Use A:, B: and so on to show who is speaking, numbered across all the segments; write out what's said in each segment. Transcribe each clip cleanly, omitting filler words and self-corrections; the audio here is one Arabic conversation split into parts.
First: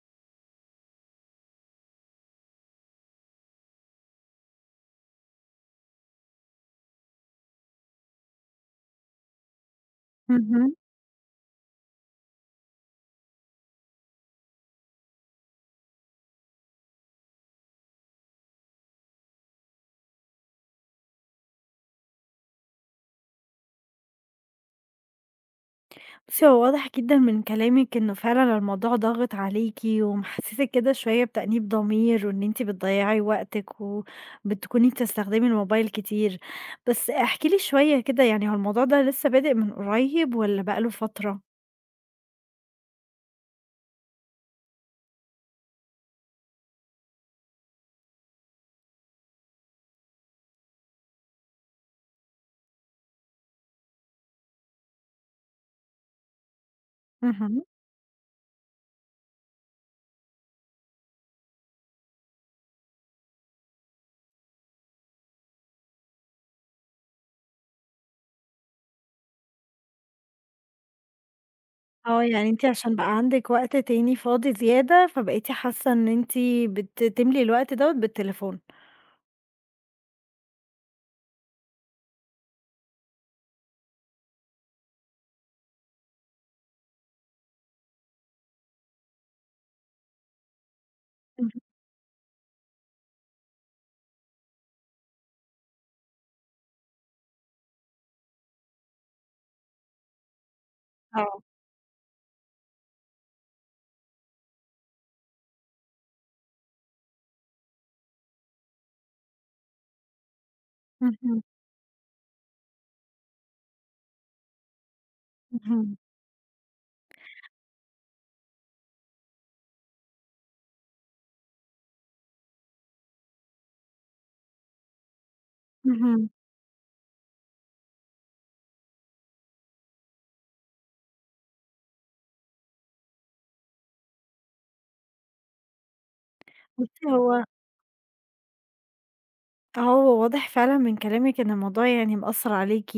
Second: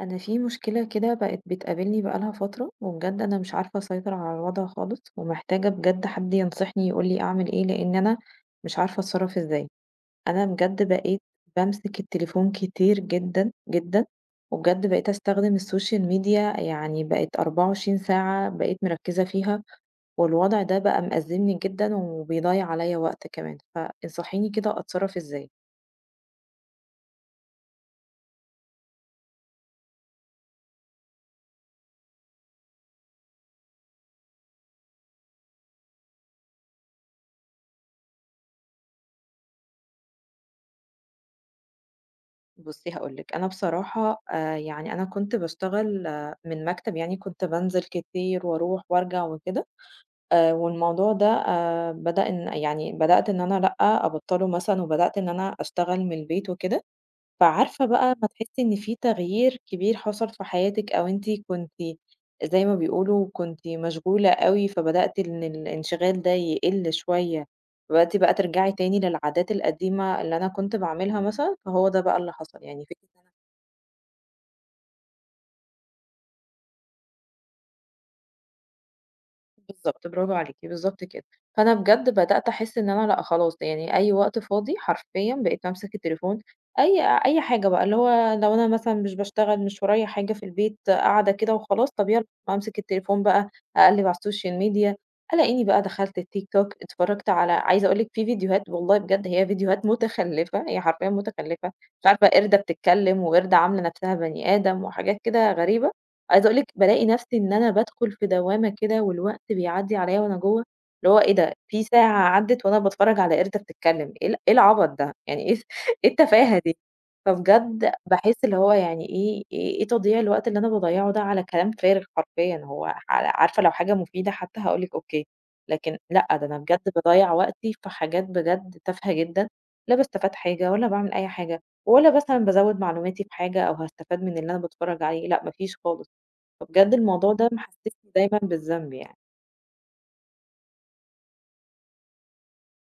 A: أنا في مشكلة كده بقت بتقابلني بقالها فترة وبجد أنا مش عارفة أسيطر على الوضع خالص ومحتاجة بجد حد ينصحني يقولي أعمل إيه لأن أنا مش عارفة أتصرف إزاي. أنا
B: اهم.
A: بجد بقيت بمسك التليفون كتير جدا جدا، وبجد بقيت أستخدم السوشيال ميديا، يعني بقت 24 ساعة بقيت مركزة فيها، والوضع ده بقى مأزمني جدا وبيضيع عليا وقت كمان، فانصحيني كده أتصرف إزاي.
B: بُصّي، هو واضح جدًا من كلامِك إنه فعلًا الموضوع ضاغط عليكِ ومحسّسِك كده شوية بتأنيب ضمير وإن أنتِ بتضيّعي وقتِك وبتكوني بتستخدمي الموبايل كتير. بس احكي لي شوية كده، يعني هو الموضوع ده لسه بادئ من قريب والّا بقى له فترة؟
A: بُصّي هاقول لِك، أنا بصراحة يعني أنا كنت باشتغل من مكتب، يعني كنت بانزل كتير وأروح وأرجع وكده، والموضوع ده بدأت إن أنا لأ، أبطّله مثلًا وبدأت إن أنا أشتغل من البيت وكده،
B: اهم.
A: فعارفة بقى أمّا تحسّي إن في تغيير كبير حصل في حياتِك أو أنتِ كنتِ زي ما بيقولوا كنتِ مشغولة أوي، فبدأت إن الانشغال ده يقِل شوية، بدأتِ بقى ترجعي تاني للعادات القديمة اللي أنا كنت باعملها مثلًا، فهو ده بقى
B: آه،
A: اللي
B: يعني
A: حصل،
B: أنتِ
A: يعني
B: عشان
A: فكرة
B: بقى
A: إن أنا
B: عندِك وقت تاني فاضي زيادة، فبقيتِ حاسة إن أنتِ بتملي الوقت دوّة بالتليفون.
A: بالضبط، برافو عليكِ، بالضبط كده. فأنا بجد بدأت أحس إن أنا لأ خلاص، يعني أي وقت فاضي حرفيًا بقيت بامسك التليفون، أي حاجة بقى، اللي هو لو أنا مثلًا مش باشتغل، مش ورايا حاجة في البيت، قاعدة كده وخلاص، طب يالّا أمسك التليفون بقى، أقلِّب على السوشيال ميديا، ألاقيني بقى دخلت التيك توك، اتفرّجت على عايزة أقول لِك في فيديوهات والله بجد هي فيديوهات متخلِّفة، هي حرفيًا
B: آه.
A: متخلِّفة، مش عارفة قِردة بتتكلّم وقِردة عاملة نَفْسها بني آدم وحاجات كده غريبة، عايزة أقول لِك بالاقي نفسي إن أنا بادخل في دوّامة كده والوقت بيعدّي عليَّ وأنا جوّه، اللي هو إيه
B: اهم،
A: ده! في ساعة عدّت وأنا باتفرّج على قِردة بتتكلّم، إيه العبط ده! يعني إيه
B: اهم،
A: إيه التفاهة دي! فبجد باحس اللي هو يعني إيه تضييع الوقت اللي أنا باضيّعه ده على كلام فارغ حرفيًا، هو عارفة لو حاجة مفيدة حتى هاقول لِك أوكي، لكن لأ،
B: اهم.
A: ده أنا بجد باضيّع وقتي في حاجات بجد تافهة جدًا، لا باستفاد حاجة ولا باعمل أي حاجة، ولا مثلًا بازوّد معلوماتي في حاجة أو هاستفاد من اللي أنا باتفرّج عليه، لأ ما فيش خالص. فبجد
B: بُصّي،
A: الموضوع
B: هو
A: ده محسسني دايمًا بالذنب يعني.
B: آه، هو واضح فعلًا من كلامِك إن الموضوع يعني مأثّر عليكِ،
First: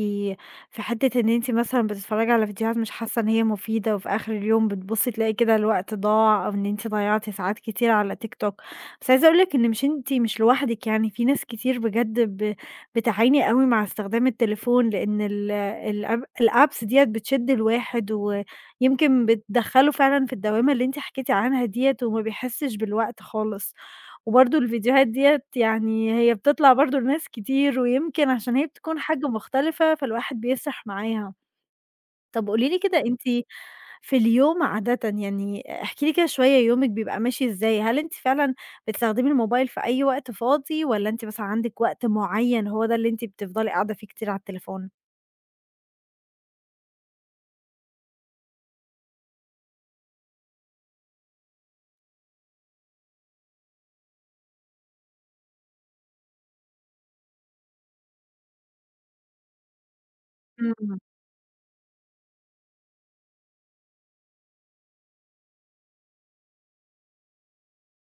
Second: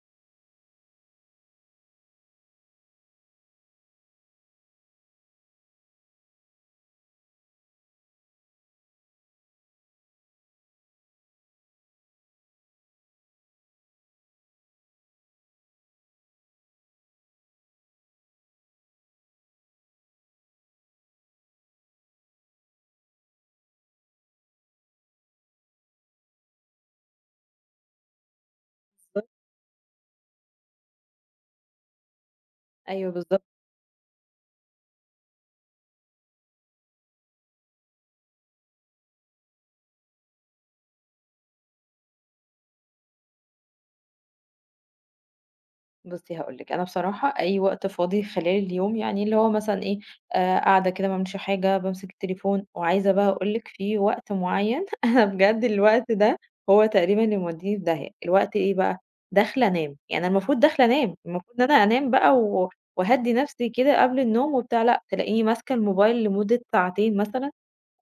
B: في حتّة إن أنتِ مثلًا بتتفرّجي على فيديوهات مش حاسّة إن هي مفيدة، وفي آخر اليوم بتبُصّي تلاقي كده الوقت ضاع، أو إن أنتِ ضيّعتِ ساعات كتيرة على تيك توك. بس عايزة أقول لِك إن مش أنتِ مش لوحدِك يعني، في ناس كتير بجد بتعاني أوي مع استخدام التليفون، لإن ال الأب الapps ديّة بتشِد الواحد، ويمكن بتدخّله فعلًا في الدوّامة اللي أنتِ حكيتِ عنها ديّة، وما بيحسّش بالوقت خالص. وبرضه الفيديوهات ديّة يعني هي بتطلع برضه لناس كتير، ويمكن عشان هي بتكون حاجة
A: بالضبط،
B: مختلفة، فالواحد بيسرح معاها. طب قولي لي كده
A: أيوه
B: أنتِ
A: بالضبط.
B: في اليوم عادةً يعني احكي لي كده شوية يومِك بيبقى ماشي إزاي؟ هل أنتِ فعلًا بتستخدمي الموبايل في أي وقت فاضي، والّا أنتِ مثلًا عندِك وقت معيّن هو ده اللي أنتِ بتفضلي قاعدة فيه كتير على التليفون؟
A: بُصّي هاقول لِك، أنا بصراحة أي وقت فاضي خلال اليوم يعني اللي هو مثلًا إيه، قاعدة كده ما باعملش حاجة، بامسك التليفون، وعايزة بقى أقول لِك في وقت معيّن أنا بجد الوقت ده هو تقريبًا اللي مودّيني في داهية، الوقت إيه بقى، داخلة أنام، يعني أنا المفروض داخلة
B: إمم.
A: أنام، المفروض إن أنا أنام بقى و وأهدّي نفسي كده قبل النوم وبتاع، لأ تلاقيني ماسكة الموبايل لمدة ساعتين مثلًا.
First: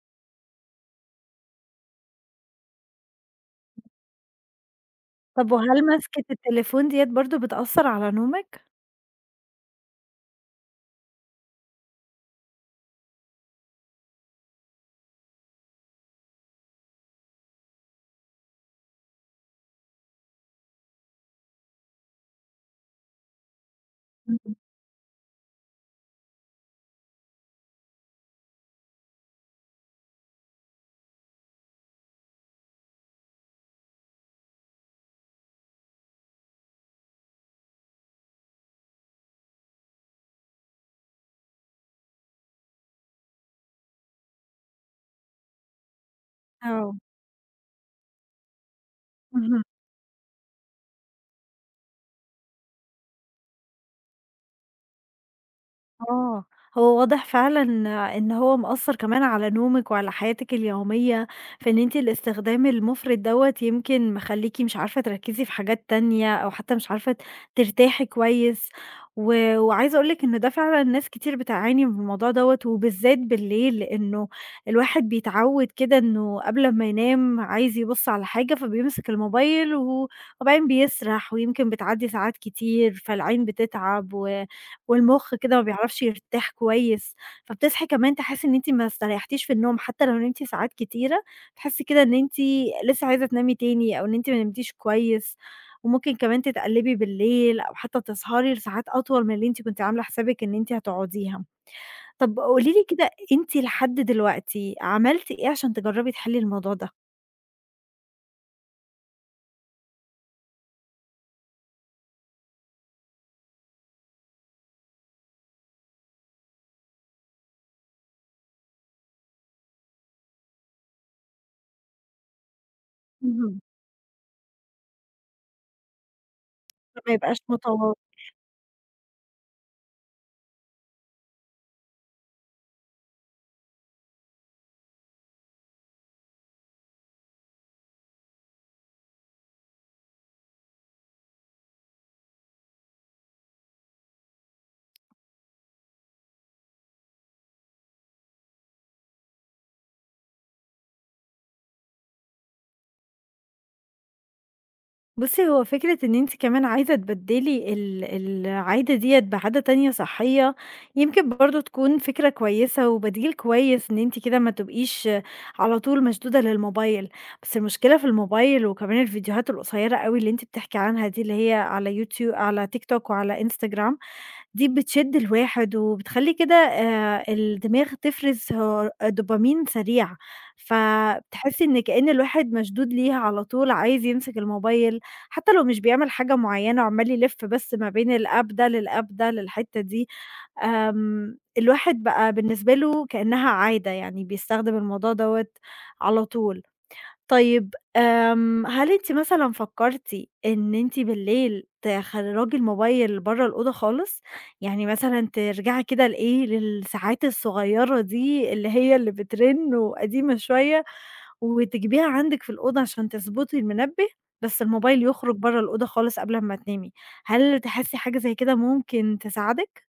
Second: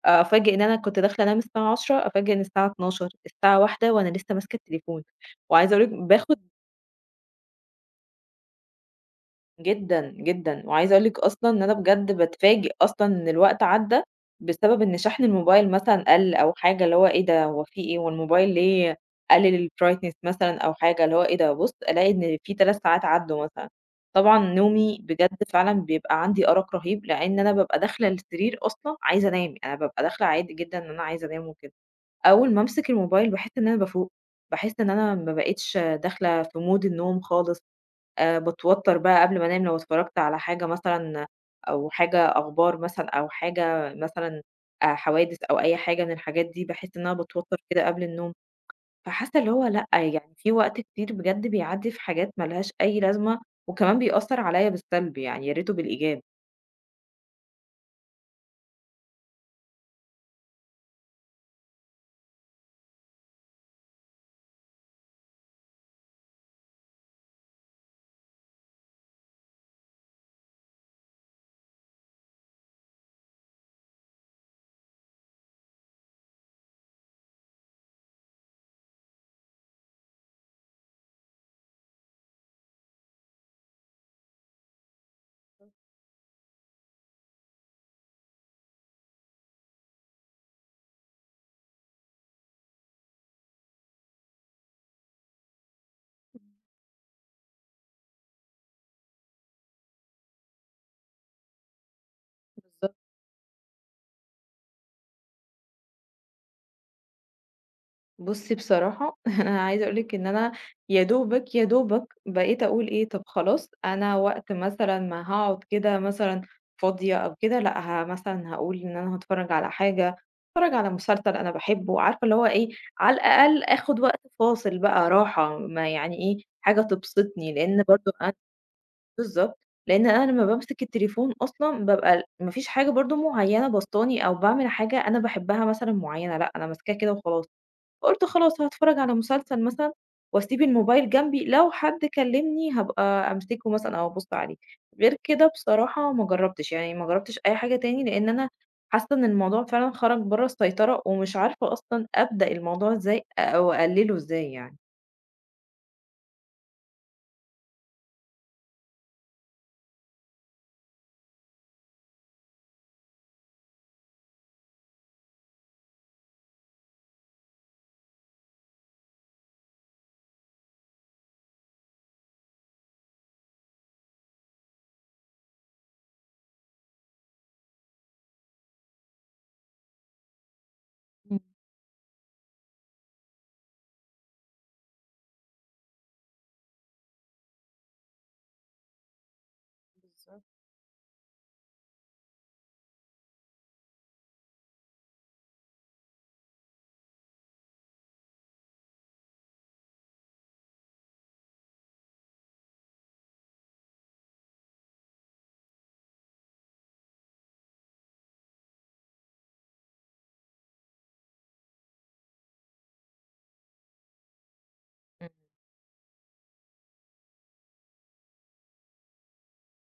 A: آه، أفاجئ إن أنا كنت داخلة أنام الساعة 22:00، أفاجئ إن الساعة 00:00، الساعة 01:00 وأنا لسه ماسكة التليفون،
B: طب
A: وعايزة أقول
B: وهل
A: لِك
B: مسكة
A: باخد
B: التليفون ديّة برضه بتأثّر على نومِك؟
A: جدًا، جدًا، وعايزة أقول لِك أصلًا إن أنا بجد باتفاجئ أصلًا إن الوقت عدّى بسبب إن شحن الموبايل مثلًا قَل أو حاجة، اللي هو إيه ده، هو في إيه، هو الموبايل ليه قلل الbrightness مثلًا أو حاجة، اللي هو إيه ده، أبُص ألاقي إن في 3 ساعات عدّوا مثلًا. طبعًا
B: إمم.
A: نومي بجد فعلًا بيبقى عندي أرق رهيب، لإن أنا بابقى داخلة السرير أصلًا عايزة أنام، يعني أنا بابقى داخلة عادي جدًا إن أنا عايزة أنام وكده. أول ما أمسك الموبايل باحس إن أنا بافوق، باحس إن أنا ما بقيتش داخلة في مود النوم خالص، باتوتر بقى قبل ما أنام لو اتفرجت على حاجة مثلًا أو حاجة أخبار مثلًا أو حاجة مثلًا حوادث أو أي حاجة من الحاجات دي،
B: آه.
A: باحس إن أنا باتوتر كده قبل النوم، فحاسة اللي هو لأ، يعني في وقت كتير بجد بيعدي في حاجات ما لهاش أي لازمة، وكمان بيأثر عليَّ بالسلب يعني، يا ريته بالإيجاب.
B: آه، هو واضح فعلًا إن هو مأثّر كمان على نومِك وعلى حياتِك اليومية، في إن أنتِ الاستخدام المفرط دوّة يمكن مخلّيكِ مش عارفة تركّزي في حاجات تانية، أو حتى مش عارفة ترتاحي كويس، وعايزة أقول لِك إن ده فعلًا ناس كتير بتعاني من الموضوع دوّة، وبالذات بالليل، لإنه الواحد بيتعوّد كده إنه قبل ما ينام عايز يبُص على حاجة، فبيمسك الموبايل وبعدين بيسرح، ويمكن بتعدّي ساعات كتير، فالعين بتتعب والمُخ كده ما بيعرفش يرتاح كويس، فبتصحي كمان تحسّي إن أنتِ ما استريحتيش في النوم، حتى لو نمتِ ساعات كتيرة، تحسّي كده إن أنتِ لسه عايزة تنامي تاني أو إن أنتِ ما نمتيش كويس، وممكن كمان تتقلّبي بالليل أو حتى تسهري لساعات أطول من اللي أنتِ كنتِ عاملة حسابِك إن أنتِ هتقعديها. طَب قولي لي
A: بالضبط.
B: كده أنتِ لحد دلوقتي عملتِ إيه عشان تجرّبي تحلّي الموضوع ده؟
A: بُصّي بصراحة أنا عايزة أقول لِك إن أنا يا دوبك بقيت أقول إيه، طب خلاص أنا وقت مثلًا ما هاقعد كده مثلًا فاضية أو كده، لأ مثلًا هاقول إن أنا هاتفرّج على حاجة، هاتفرّج على مسلسل أنا باحبه، عارفة اللي هو إيه، على
B: اهم.
A: الأقل آخُد وقت فاصل بقى راحة، ما يعني إيه، حاجة
B: ما يبقاش
A: تبسطني، لإن
B: متوا
A: برضه أنا بالضبط، لإن أنا لمّا بامسك التليفون أصلًا بابقى ما فيش حاجة برضه معيّنة باسطاني أو باعمل حاجة أنا باحبها مثلًا معيّنة، لأ أنا ماسكاه كده وخلاص. فقُلت خلاص هاتفرّج على مسلسل مثلًا واسيب الموبايل جنبي، لو حد كلّمني هابقى أمسكه مثلًا أو أبُص عليه، غير كده بصراحة ما جرّبتش، يعني ما جرّبتش أي حاجة تاني لإن أنا حاسّة إن الموضوع فعلًا خرج برّه السيطرة ومش عارفة أصلًا أبدأ الموضوع إزاي أو أقلّله إزاي يعني.
B: بُصّي، هو فكرة إن أنتِ كمان عايزة تبدّلي العادة ديّة بعادة تانية صحّية، يمكن برضه تكون فكرة كويسة وبديل كويس إن أنتِ كده ما تبقيش على طول مشدودة للموبايل، بس المشكلة في الموبايل وكمان الفيديوهات القصيّرة أوي اللي أنتِ بتحكي عنها دي اللي هي على يوتيو على تيك توك وعلى Instagram دي بتشد الواحد وبتخلّي كده الدماغ تفرز دوبامين سريع،
A: إمم،
B: فبتحسّي إن كإن الواحد مشدود ليها على طول عايز يمسك الموبايل، حتى لو مش بيعمل حاجة معيّنة وعمّال يلِف بس ما بين الApp ده للApp ده للحتّة دي،
A: بالضبط.
B: الواحد بقى بالنسبة له كإنّها عادة، يعني بيستخدم الموضوع دوّة على طول. طيب هل أنتِ مثلًا فكّرتِ إن أنتِ بالليل تخرّجي الموبايل برّه الأوضة خالص؟ يعني مثلًا ترجعي كده لإيه، للساعات الصغيّرة دي اللي هي اللي بترن وقديمة شوية وتجيبيها عندِك في الأوضة عشان تضبطي المنبه، بس الموبايل
A: إمم.
B: يخرج برّه الأوضة خالص قبل أمّا تنامي، هل تحسّي حاجة زي كده ممكن تساعدِك؟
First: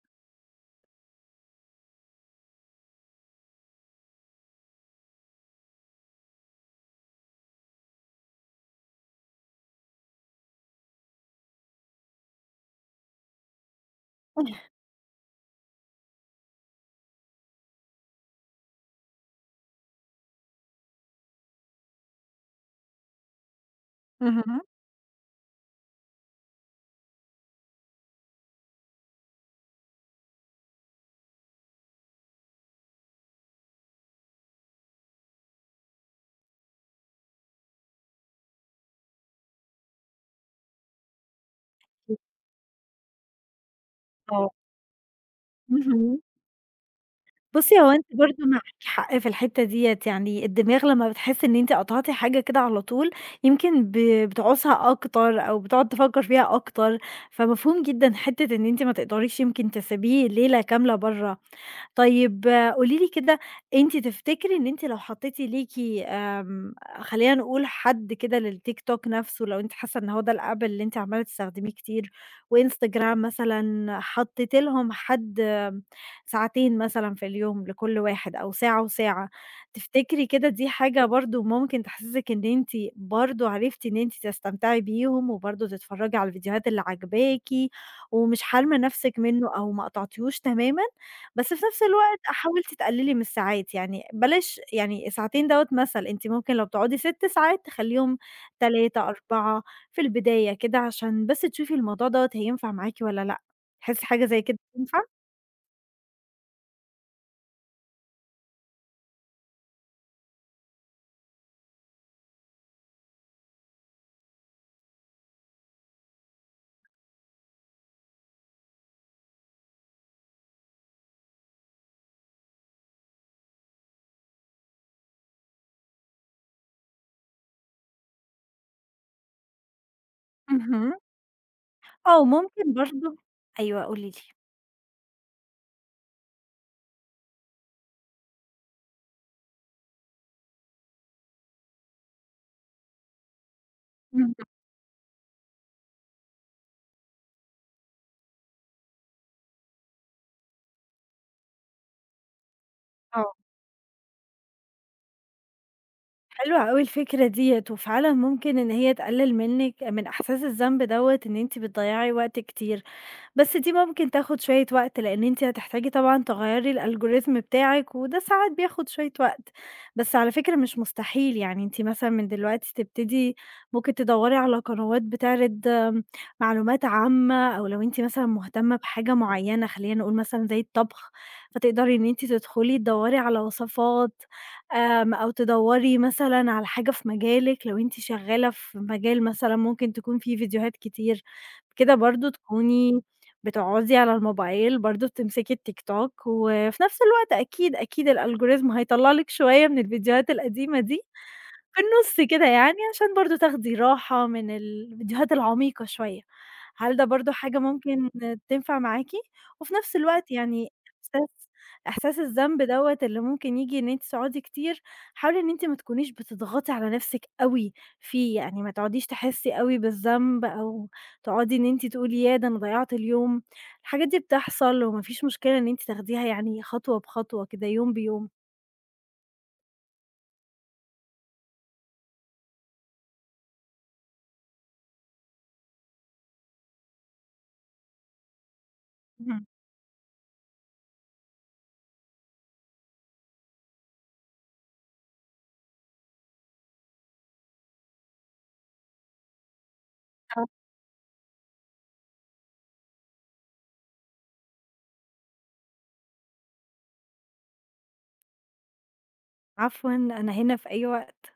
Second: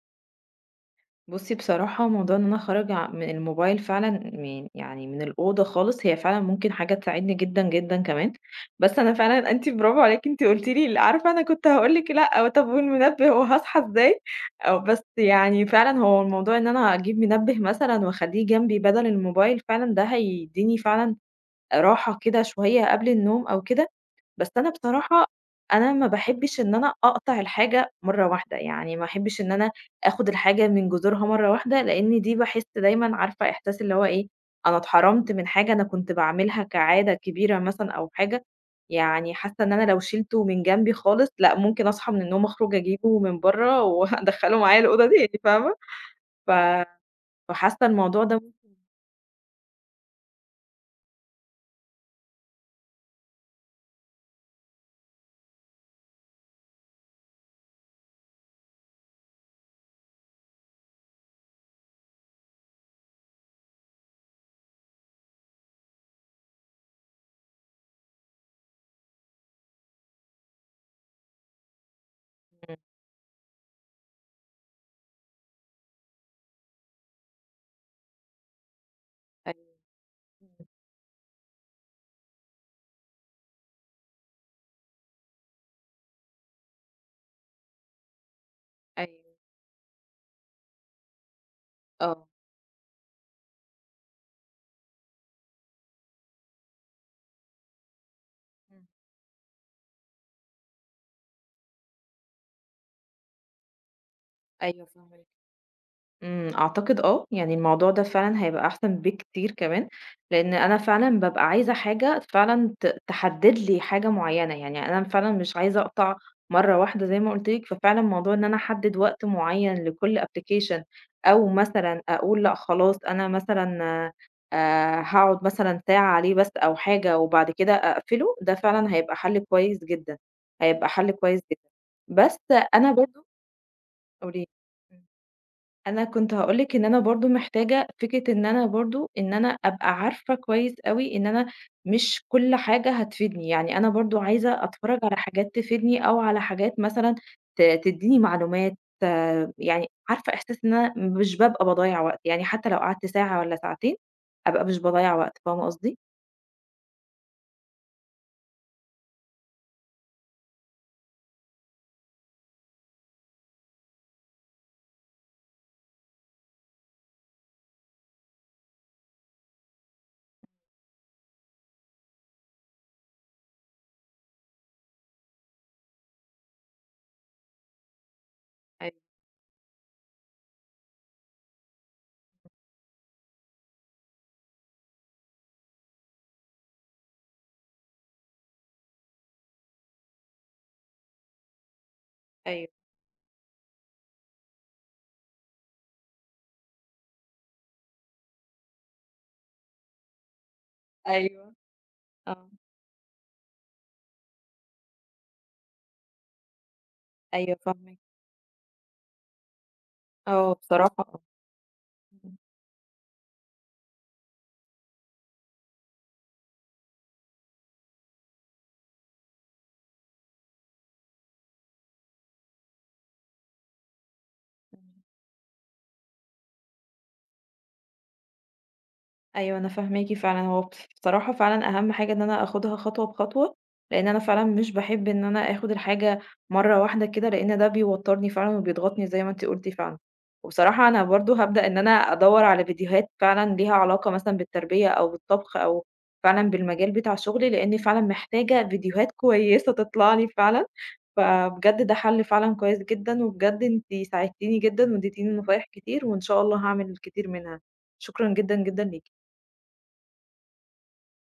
A: بُصّي بصراحة موضوع إن أنا أخرّج من الموبايل فعلًا من يعني من الأوضة خالص، هي فعلًا ممكن حاجة تساعدني جدًا، جدًا كمان، بس أنا فعلًا أنتِ برافو عليكِ، أنتِ قُلتِ لي عارفة أنا كنت هاقول لِك لأ، أو طَب والمنبه وهاصحى إزاي؟ أو بس يعني فعلًا هو الموضوع إن أنا أجيب منبه مثلًا وأخلّيه جنبي بدل الموبايل فعلًا ده هيدّيني فعلًا راحة كده شوية قبل النوم أو كده، بس
B: اهم.
A: أنا بصراحة أنا ما باحبش إن أنا أقطع الحاجة مرّة واحدة، يعني ما احبش إن أنا آخُد الحاجة من جذورها مرّة واحدة، لإن دي باحس دايمًا عارفة إحساس اللي هو إيه، أنا اتحرمت من حاجة أنا كنت باعملها كعادة كبيرة مثلًا أو حاجة، يعني حاسة إن أنا لو شِلته من جنبي خالص لأ، ممكن أصحى من النوم أخرج أجيبه من برّه
B: آه.
A: وأدخّله معايا الأوضة تاني، فاهمة؟
B: اهم.
A: ف
B: بُصّي،
A: فحاسة
B: هو أنتِ
A: الموضوع
B: برضه
A: ده
B: معاكِ حق في الحتّة ديّة، يعني الدماغ لمّا بتحس إن أنتِ قطعتِ حاجة كده على طول، يمكن بتعوزها أكتر أو بتقعد تفكّر فيها أكتر، فمفهوم جدًا حتّة إن أنتِ ما تقدريش يمكن تسيبيه ليلة كاملة برّه طيب قولي لي كده أنتِ تفتكري إن أنتِ لو حطيتِ ليكِ آمم، خلّينا نقول حد كده للتيك توك نفسه، لو أنتِ حاسة إن هو ده الapp اللي أنتِ عمالة تستخدميه كتير،
A: إمم،
B: وإنستجرام مثلًا، حطيتِ لهم حد ساعتين مثلًا في اليوم لكل واحد أو ساعة وساعة،
A: أيوه،
B: تفتكري كده دي
A: إمم،
B: حاجة برضه ممكن تحسسِك إن أنتِ برضه عرفتِ إن أنتِ تستمتعي بيهم، وبرضه تتفرجي على الفيديوهات اللي عاجباكِ، ومش حارمة نفسِك
A: أيوه،
B: منه أو ما قطعتيهوش تمامًا؟ بس في نفس الوقت
A: آه،
B: حاولتِ تقللي من الساعات، يعني بلاش يعني ساعتين دوّة مثل، أنتِ ممكن لو بتقعدي 6 ساعات تخلّيهم
A: إمم،
B: 3، 4 في البداية كده، عشان بس تشوفي الموضوع دوّة هينفع معاكِ والّا لأ، تحسّي حاجة زي كده
A: أيوه
B: تنفع؟
A: فاهماكِ. إمم، أعتقد آه، يعني الموضوع ده فعلًا هيبقى أحسن بكتير كمان، لإن أنا فعلًا بابقى عايزة حاجة فعلًا تحدد لي حاجة معيّنة، يعني أنا فعلًا مش عايزة أقطع مرّة واحدة زي ما قُلت لِك، ففعلًا موضوع إن أنا أحدد وقت معيّن لكل application أو مثلًا أقول لأ خلاص أنا مثلًا هاقعد مثلًا ساعة عليه بس أو حاجة وبعد كده أقفله، ده فعلًا هيبقى حَل كويس جدًا، هيبقى
B: اهم.
A: حَل كويس جدًا.
B: آه،
A: بس
B: وممكن
A: أنا
B: برضه
A: برضه
B: أيوه قولي لي.
A: قولي لي. إمم. أنا كنت هاقول لِك إن أنا برضه محتاجة فكرة إن أنا برضه إن أنا أبقى عارفة كويس أوي إن أنا مش كل حاجة هتفيدني، يعني أنا برضه
B: اهم.
A: عايزة أتفرّج على حاجات تفيدني أو على حاجات مثلًا تدّيني معلومات، آه، يعني عارفة إحساس إن أنا مش بابقى باضيّع وقت، يعني حتى لو قعدت
B: آه،
A: ساعة والّا ساعتين أبقى مش باضيّع وقت، فاهمة قصدي؟
B: حلوة أوي الفكرة ديّة، وفعلًا ممكن إن هي تقلل منِّك من إحساس الذنب دوّة إن أنتِ بتضيّعي وقت كتير. بس دي ممكن تاخد شوية وقت لأن انتِ هتحتاجي طبعًا تغيّري الalgorithm بتاعِك، وده ساعات بياخد شوية وقت، بس على فكرة مش مستحيل، يعني أنتِ مثلًا من دلوقتي تبتدي ممكن تدوّري على قنوات بتعرض معلومات عامة، أو لو أنتِ مثلًا مهتمة
A: أيوه،
B: بحاجة معيّنة خلّينا نقول مثلًا زي الطبخ، فتقدري إن أنتِ تدخلي تدوّري على وصفات، أو تدوّري مثلًا على حاجة في مجالِك، لو أنتِ شغالة في مجال مثلًا ممكن تكون فيه فيديوهات كتير، كده برضه
A: أيوه،
B: تكوني بتقعدي على الموبايل برضه بتمسكي التيك توك، وفي نفس الوقت أكيد، أكيد الalgorithm هيطلّع لِك شوية من الفيديوهات القديمة دي،
A: أيوه،
B: في النُص كده
A: آه،
B: يعني عشان برضه تاخدي راحة من الفيديوهات العميقة شوية، هل ده برضه
A: أيوه
B: حاجة
A: فاهماكِ،
B: ممكن تنفع معاكِ؟ وفي نفس الوقت
A: آه
B: يعني
A: بصراحة آه.
B: إحساس إحساس
A: إمم،
B: الذنب دوّة اللي ممكن ييجي إن أنتِ تقعدي كتير، حاولي إن أنتِ ما تكونيش بتضغطي على نفسِك أوي فيه، يعني ما تقعديش تحسي أوي بالذنب أو تقعدي إن أنتِ تقولي ياه! ده أنا ضيّعت اليوم، الحاجات دي بتحصل
A: إمم.
B: وما فيش مشكلة إن أنتِ تاخديها يعني خطوة بخطوة كده، يوم بيوم.
A: أيوه أنا فاهماكِ فعلًا، هو بص بصراحة فعلًا أهم حاجة إن أنا آخُدها خطوة بخطوة، لإن أنا فعلًا مش باحب إن أنا آخُد الحاجة مرّة واحدة كده، لإن ده بيوتّرني فعلًا وبيضغطني زي ما
B: اهم.
A: أنتِ قُلتِ فعلًا. وبصراحة أنا برضه هابدأ إن أنا أدوّر على فيديوهات فعلًا ليها علاقة مثلًا بالتربية أو بالطبخ أو فعلًا بالمجال بتاع شُغلي، لإني فعلًا محتاجة فيديوهات كويسة تطلع لي فعلًا، فبجد ده حَل فعلًا كويس جدًا، وبجد أنتِ ساعدتيني جدًا وادّيتيني نصايح كتير، وإن شاء الله هاعمل الكتير منها. شكرًا جدًا، جدًا ليكِ.
B: عفوًا، أنا هنا في أي وقت.